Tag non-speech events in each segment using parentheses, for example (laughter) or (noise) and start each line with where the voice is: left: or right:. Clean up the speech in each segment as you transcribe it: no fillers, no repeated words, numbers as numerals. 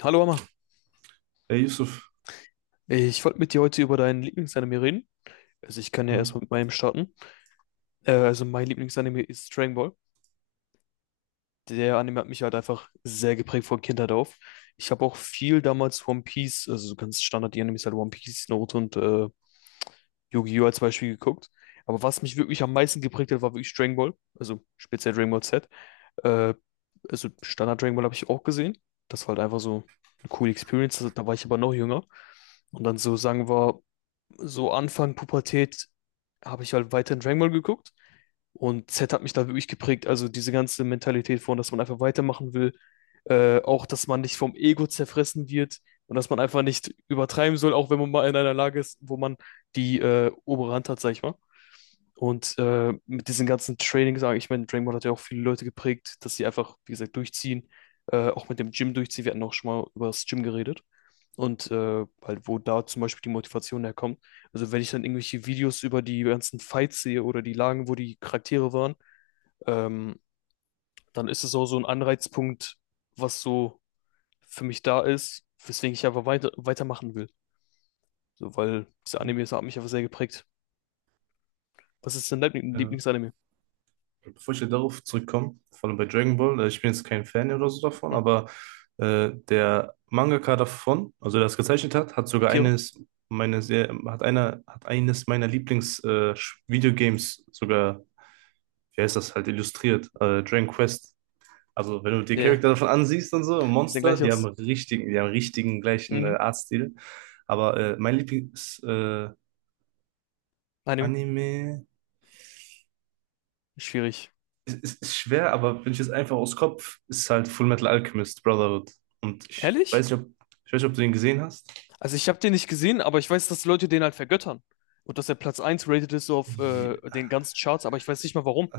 left: Hallo Amma,
right: Ey, Yusuf,
left: ich wollte mit dir heute über deinen Lieblingsanime reden. Also ich kann ja
right: hm,
left: erstmal mit meinem starten. Also mein Lieblingsanime ist Dragon Ball. Der Anime hat mich halt einfach sehr geprägt von Kindheit auf. Ich habe auch viel damals One Piece, also so ganz Standard die Animes halt One Piece, Naruto und Yu-Gi-Oh! Als Beispiel geguckt. Aber was mich wirklich am meisten geprägt hat, war wirklich Dragon Ball. Also speziell Dragon Ball Z. Äh, also Standard Dragon Ball habe ich auch gesehen. Das war halt einfach so eine coole Experience. Also, da war ich aber noch jünger. Und dann so sagen wir so Anfang Pubertät habe ich halt weiterhin Dragon Ball geguckt und Z hat mich da wirklich geprägt. Also diese ganze Mentalität von, dass man einfach weitermachen will, auch dass man nicht vom Ego zerfressen wird und dass man einfach nicht übertreiben soll, auch wenn man mal in einer Lage ist, wo man die obere Hand hat, sag ich mal. Und mit diesen ganzen Trainings, sage ich, ich meine, Dragon Ball hat ja auch viele Leute geprägt, dass sie einfach, wie gesagt, durchziehen, auch mit dem Gym durchziehen. Wir hatten auch schon mal über das Gym geredet. Und halt, wo da zum Beispiel die Motivation herkommt. Also wenn ich dann irgendwelche Videos über die ganzen Fights sehe oder die Lagen, wo die Charaktere waren, ähm, dann ist es auch so ein Anreizpunkt, was so für mich da ist, weswegen ich einfach weitermachen will. So, weil dieser Anime, das hat mich einfach sehr geprägt. Was ist dein Lieblings-
right: ja.
left: Lieblingsanime?
right: Bevor ich hier darauf zurückkomme, vor allem bei Dragon Ball, ich bin jetzt kein Fan oder so davon,
left: Hm?
right: aber der Mangaka davon, also der es gezeichnet hat, hat sogar
left: Akira?
right: eines meiner sehr, hat einer, hat eines meiner Lieblings Videogames sogar, wie heißt das halt, illustriert, Dragon Quest. Also wenn du die
left: Nee.
right: Charakter davon ansiehst und so,
left: Sieht
right: Monster,
left: gleich aus.
right: die haben richtigen gleichen
left: Mhm.
right: Artstil. Aber mein Lieblings
left: Anime.
right: Anime.
left: Schwierig.
right: Es ist schwer, aber wenn ich jetzt einfach aus Kopf, ist halt Full Metal Alchemist Brotherhood. Und
left: Ehrlich?
right: ich weiß nicht, ob du den gesehen hast.
left: Also ich habe den nicht gesehen, aber ich weiß, dass Leute den halt vergöttern. Und dass er Platz eins rated ist so auf
right: Ja,
left: den ganzen Charts, aber ich weiß nicht mal warum.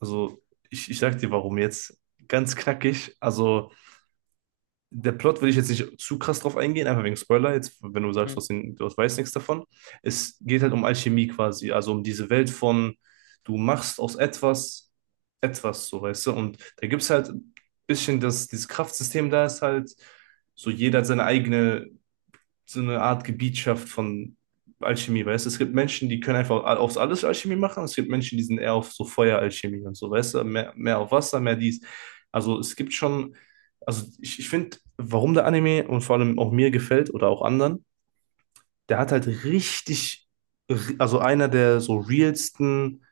right: also, ich sag dir, warum jetzt. Ganz knackig. Also, der Plot will ich jetzt nicht zu krass drauf eingehen, einfach wegen Spoiler. Jetzt, wenn du sagst,
left: Mhm.
right: du weißt nichts davon. Es geht halt um Alchemie quasi. Also, um diese Welt von, du machst aus etwas etwas, so, weißt du. Und da gibt es halt ein bisschen dass dieses Kraftsystem, da ist halt so, jeder hat seine eigene so eine Art Gebietschaft von Alchemie, weißt du? Es gibt Menschen, die können einfach aufs alles Alchemie machen, und es gibt Menschen, die sind eher auf so Feueralchemie und so, weißt du? Mehr, mehr auf Wasser, mehr dies. Also es gibt schon, also ich finde, warum der Anime und vor allem auch mir gefällt oder auch anderen, der hat halt richtig, also einer der so realsten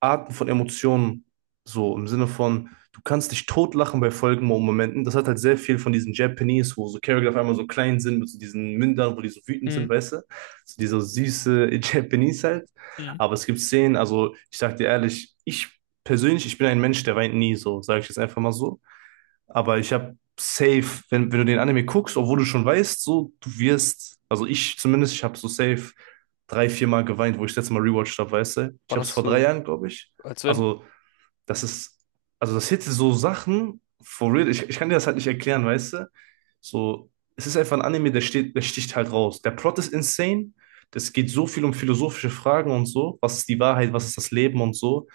right: Arten von Emotionen, so im Sinne von, du kannst dich totlachen bei folgenden Momenten. Das hat halt sehr viel von diesen Japanese, wo so Charakter auf einmal so klein sind, mit so diesen Mündern, wo die so wütend sind,
left: Mhm.
right: weißt du? So
left: Ja.
right: dieser süße (laughs) Japanese halt.
left: Mhm.
right: Aber es gibt Szenen, also ich sag dir ehrlich, ich persönlich, ich bin ein Mensch, der weint nie, so sage ich jetzt einfach mal so. Aber ich habe safe, wenn du den Anime guckst, obwohl du schon weißt, so, du wirst, also ich zumindest, ich habe so safe drei, vier Mal geweint, wo ich das letzte Mal rewatcht habe, weißt du?
left: War
right: Ich habe es
left: das
right: vor drei
left: so,
right: Jahren, glaube ich.
left: als wenn?
right: Also, das ist, also das hätte so Sachen, for real, ich kann dir das halt nicht erklären, weißt du? So, es ist einfach ein Anime, der sticht halt raus. Der Plot ist insane. Es geht so viel um philosophische Fragen und so. Was ist die Wahrheit? Was ist das Leben und so?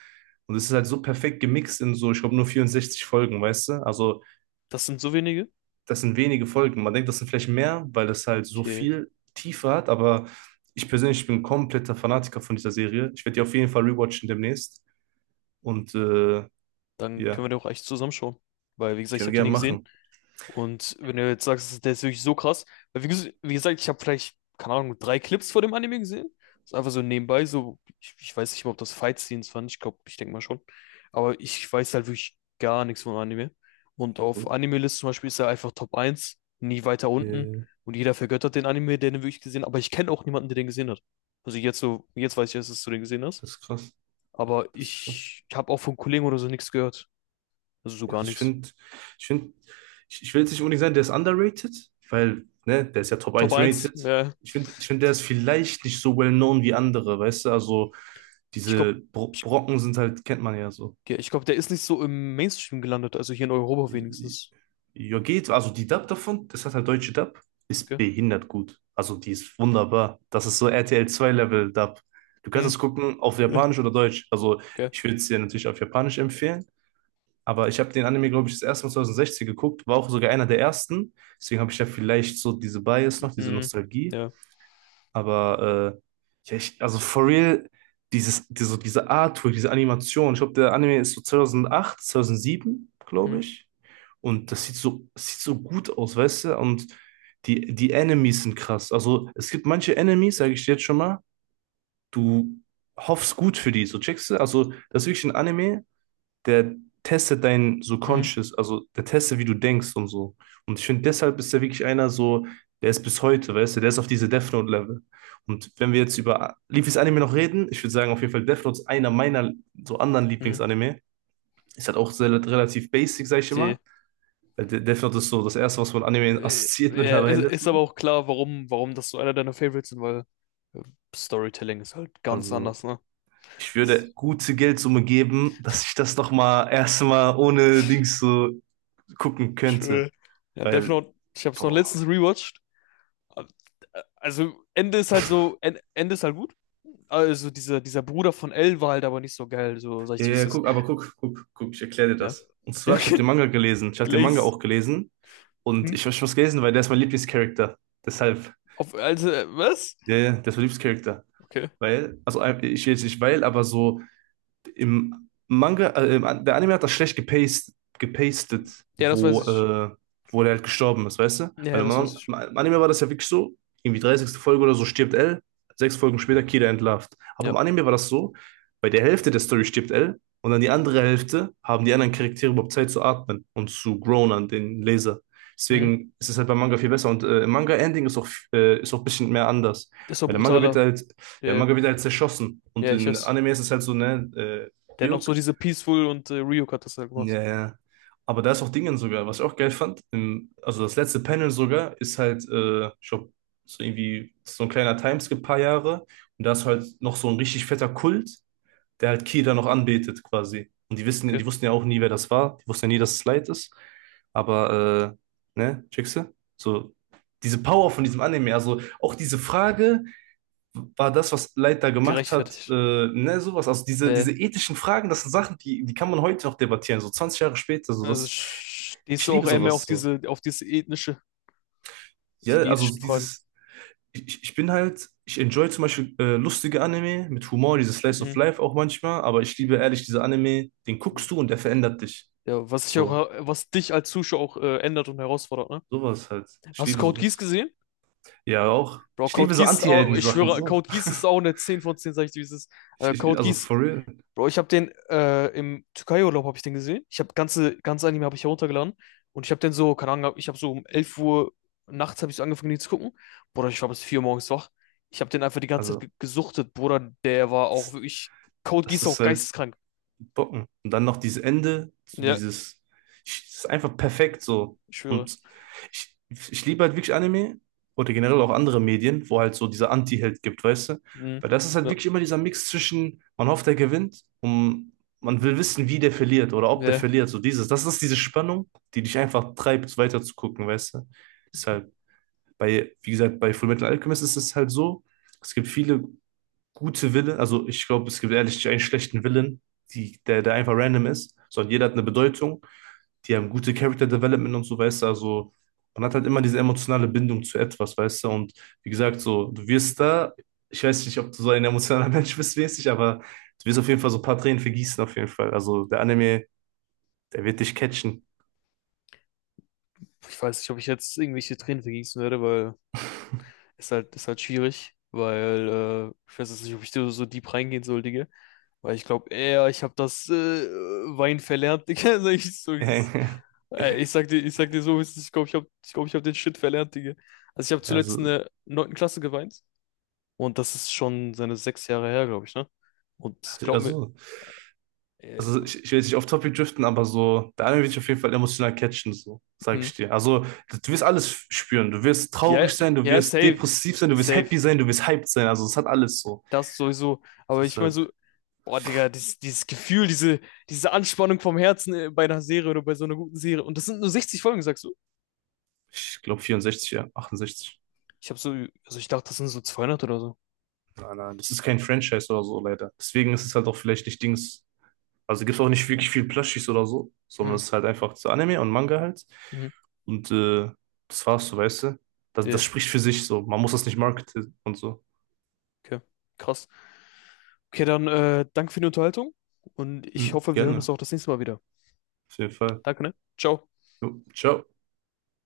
right: Und es ist halt so perfekt gemixt in so, ich glaube, nur 64 Folgen, weißt du? Also,
left: Das sind so wenige?
right: das sind wenige Folgen. Man denkt, das sind vielleicht mehr, weil das halt so
left: Okay,
right: viel Tiefe hat, aber ich persönlich bin kompletter Fanatiker von dieser Serie. Ich werde die auf jeden Fall rewatchen demnächst und
left: dann können
right: ja,
left: wir doch echt zusammenschauen. Weil, wie gesagt, ich
right: können
left: habe den
right: wir
left: nie
right: gerne
left: gesehen.
right: machen.
left: Und wenn du jetzt sagst, der ist wirklich so krass, weil wie gesagt, ich habe vielleicht, keine Ahnung, drei Clips vor dem Anime gesehen. Das ist einfach so nebenbei, so, ich weiß nicht mal, ob das Fight-Scenes waren, ich glaube, ich denke mal schon. Aber ich weiß halt wirklich gar nichts vom Anime. Und auf
right: So,
left: Anime-List zum Beispiel ist er einfach Top eins, nie weiter unten.
right: äh,
left: Und jeder vergöttert den Anime, der den wirklich gesehen hat. Aber ich kenne auch niemanden, der den gesehen hat. Also jetzt so, jetzt weiß ich erst, dass du den gesehen hast.
right: das ist krass,
left: Aber
right: das ist krass.
left: ich habe auch von Kollegen oder so nichts gehört. Also so
right: Ja,
left: gar
right: also ich
left: nichts.
right: finde, ich finde, ich will jetzt nicht unbedingt sagen, der ist underrated, weil, ne, der ist ja Top
left: Top
right: eins
left: eins,
right: rated.
left: ja.
right: Ich finde der ist vielleicht nicht so well known wie andere, weißt du? Also
left: Ich glaube,
right: diese Brocken sind halt, kennt man ja so.
left: ja ich glaube, der ist nicht so im Mainstream gelandet, also hier in Europa wenigstens.
right: Ja, geht. Also die Dub davon, das hat halt deutsche Dub, ist
left: Okay.
right: behindert gut. Also die ist wunderbar. Das ist so RTL 2 Level Dub. Du kannst
left: Hm.
right: es gucken auf
left: Ja.
right: Japanisch oder Deutsch. Also
left: Okay.
right: ich würde es dir natürlich auf Japanisch empfehlen. Aber ich habe den Anime, glaube ich, das erste Mal 2016 geguckt, war auch sogar einer der ersten. Deswegen habe ich ja vielleicht so diese Bias noch, diese
left: Hm.
right: Nostalgie.
left: Ja.
right: Aber ja, also for real, diese Artwork, diese Animation, ich glaube, der Anime ist so 2008, 2007,
left: Hm.
right: glaube ich. Und das sieht so gut aus, weißt du? Und die Enemies sind krass. Also es gibt manche Enemies, sage ich dir jetzt schon mal, du hoffst gut für die, so checkst du? Also das ist wirklich ein Anime, der testet dein
left: Hm.
right: Subconscious, also der testet, wie du denkst und so. Und ich finde, deshalb ist er wirklich einer so, der ist bis heute, weißt du, der ist auf diese Death Note-Level. Und wenn wir jetzt über Leafys Anime noch reden, ich würde sagen, auf jeden Fall Death Note ist einer meiner so anderen
left: Hm.
right: Lieblingsanime. Ist halt auch sehr, relativ basic, sag ich
left: Die,
right: immer. Weil Death Note ist so das erste, was man Anime assoziiert (laughs)
left: ja, ist,
right: mittlerweile.
left: ist aber
right: So.
left: auch klar, warum das so einer deiner Favorites sind, weil äh, Storytelling ist halt ganz
right: Also,
left: anders, ne?
right: ich würde gute Geldsumme geben, dass ich das nochmal erstmal ohne Dings so gucken könnte.
left: Schön. Ja, Death
right: Weil,
left: Note, ich habe es noch
right: boah,
left: letztens rewatcht. Also, Ende ist halt so, Ende ist halt gut. Also, dieser Bruder von L war halt aber nicht so geil, so sag ich
right: ja,
left: dir, wie es
right: ja,
left: ist.
right: guck, aber guck, guck, guck, ich erkläre dir
left: Ja.
right: das. Und
left: Ja,
right: zwar, ich habe den
left: okay.
right: Manga gelesen. Ich habe den Manga
left: Glaze.
right: auch gelesen. Und
left: Hm?
right: ich habe was gelesen, weil der ist mein Lieblingscharakter. Deshalb,
left: Auf, also, was?
right: ja, ja, der ist mein Lieblingscharakter.
left: Okay.
right: Weil, also ich jetzt nicht weil, aber so, im Manga, der Anime hat das schlecht gepastet,
left: Ja, das weiß
right: wo,
left: ich.
right: wo der halt gestorben ist, weißt du? Weil
left: Ja,
right: im,
left: das weiß
right: Man
left: ich.
right: Im Anime war das ja wirklich so, irgendwie 30. Folge oder so stirbt L, sechs Folgen später Kira entlarvt. Aber
left: Ja.
right: im Anime war das so, bei der Hälfte der Story stirbt L und dann die andere Hälfte haben die anderen Charaktere überhaupt Zeit zu atmen und zu grown an den Leser.
left: Mhm.
right: Deswegen ist es halt beim Manga viel besser und im Manga-Ending ist auch ein bisschen mehr anders.
left: Ist doch
right: Weil der Manga wird
left: brutaler.
right: halt
left: Ja,
right: Zerschossen. Und
left: ja, ich
right: in
left: weiß.
right: Anime ist es halt so, ne,
left: Der hat noch so
right: Ryuk.
left: diese Peaceful und Ryuk hat das ja gemacht.
right: Ja, ja. Aber da ist auch Dingen sogar, was ich auch geil fand. Also das letzte Panel sogar ist halt, ich glaub, so irgendwie so ein kleiner Timeskip, paar Jahre. Und da ist halt noch so ein richtig fetter Kult, der halt Kira noch anbetet quasi. Und
left: Okay.
right: die wussten ja auch nie, wer das war. Die wussten ja nie, dass es Light ist. Aber, ne, checkst du? So, diese Power von diesem Anime, also auch diese Frage, war das, was Leiter gemacht hat,
left: Gerechtfertigt.
right: ne, sowas. Also
left: Äh,
right: diese ethischen Fragen, das sind Sachen, die kann man heute noch debattieren, so 20 Jahre später. So
left: also
right: das,
left: stehst
right: ich
left: du auch
right: liebe
left: eher mehr auf
right: sowas so.
left: auf diese ethnische, also
right: Ja,
left: die ethischen
right: also
left: Fragen.
right: ich bin halt, ich enjoy zum Beispiel lustige Anime mit Humor, dieses Slice of
left: Mhm.
right: Life auch manchmal, aber ich liebe ehrlich diese Anime, den guckst du und der verändert dich.
left: Ja, was sich
right: So,
left: auch, was dich als Zuschauer auch ändert und herausfordert, ne?
right: sowas halt. Ich
left: Hast du
right: liebe
left: Code Geass
right: sowas.
left: gesehen?
right: Ja, auch.
left: Bro,
right: Ich
left: Code
right: liebe so
left: Geass, ich
right: Anti-Helden-Sachen
left: schwöre,
right: so.
left: Code Geass ist auch eine 10 von 10, sag ich dir, wie es ist.
right: Ich, ich,
left: Code
right: also
left: Geass
right: for real.
left: Bro, ich habe den im Türkei-Urlaub habe ich den gesehen. Ich habe ganze Anime habe ich heruntergeladen und ich habe den so, keine Ahnung, ich habe so um 11 Uhr nachts habe ich so angefangen den zu gucken. Bruder, ich war bis 4 Uhr morgens wach. Ich habe den einfach die ganze Zeit
right: Also,
left: ge gesuchtet, Bruder, der war auch
right: das,
left: wirklich Code
right: das
left: Geass auch
right: ist halt.
left: geisteskrank.
right: Bocken. Und dann noch dieses Ende,
left: Ja,
right: das ist einfach perfekt so.
left: ich schwöre.
right: Und ich, ich liebe halt wirklich Anime oder generell auch andere Medien, wo halt so dieser Anti-Held gibt, weißt du?
left: Mhm.
right: Weil das ist halt
left: Ja.
right: wirklich immer dieser Mix zwischen, man hofft, er gewinnt und man will wissen, wie der verliert oder ob der
left: Ja.
right: verliert. So das ist diese Spannung, die dich einfach treibt, weiter zu gucken, weißt du? Deshalb, bei, wie gesagt, bei Fullmetal Alchemist ist es halt so, es gibt viele gute Willen, also ich glaube, es gibt ehrlich einen schlechten Willen, der einfach random ist, sondern jeder hat eine Bedeutung, die haben gute Character Development und so, weißt du, also man hat halt immer diese emotionale Bindung zu etwas, weißt du, und wie gesagt, so, du wirst da, ich weiß nicht, ob du so ein emotionaler (laughs) Mensch bist, mäßig, aber du wirst auf jeden Fall so ein paar Tränen vergießen, auf jeden Fall, also der Anime, der wird dich catchen.
left: Ich weiß nicht, ob ich jetzt irgendwelche Tränen vergießen werde, weil es ist halt schwierig, weil ich weiß jetzt nicht, ob ich da so deep reingehen soll, Digga. Weil ich glaube eher, ich habe das Wein verlernt, Digga. (laughs) Sag ich, so, es ist,
right: (laughs)
left: Ey, ich sag dir so, wie es ist. Ich glaube, ich habe ich glaub, ich hab den Shit verlernt, Digga. Also ich habe
right: Ja,
left: zuletzt in
right: so,
left: der 9. Klasse geweint. Und das ist schon seine 6 Jahre her, glaube ich, ne? Und
right: also,
left: glaub mir,
right: also
left: äh,
right: also ich will jetzt nicht auf Topic driften, aber so, der Anime wird dich auf jeden Fall emotional catchen, so, sag
left: hm,
right: ich dir. Also, du wirst alles spüren. Du wirst
left: ja,
right: traurig sein, du
left: ja,
right: wirst
left: safe.
right: depressiv sein, du wirst
left: Safe.
right: happy sein, du wirst hyped sein. Also, es hat alles so.
left: Das sowieso. Aber ich meine
right: Deshalb,
left: so, boah, Digga, dieses Gefühl, diese Anspannung vom Herzen bei einer Serie oder bei so einer guten Serie. Und das sind nur 60 Folgen, sagst du?
right: ich glaube 64, ja, 68.
left: Ich habe so, also ich dachte, das sind so 200 oder so.
right: Nein, nein, das ist kein Franchise oder so, leider. Deswegen ist es halt auch vielleicht nicht Dings. Also gibt es auch nicht wirklich viel Plushies oder so, sondern
left: Hm.
right: es ist halt einfach zu Anime und Manga halt.
left: Mhm.
right: Und das war's, so weißt du. Das,
left: Nee,
right: das spricht für sich so. Man muss das nicht marketen und so.
left: okay. Krass. Okay, dann danke für die Unterhaltung und ich
right: Hm,
left: hoffe, wir hören uns
right: gerne,
left: auch das nächste Mal wieder.
right: auf jeden Fall.
left: Danke, ne? Ciao.
right: Jo, ciao.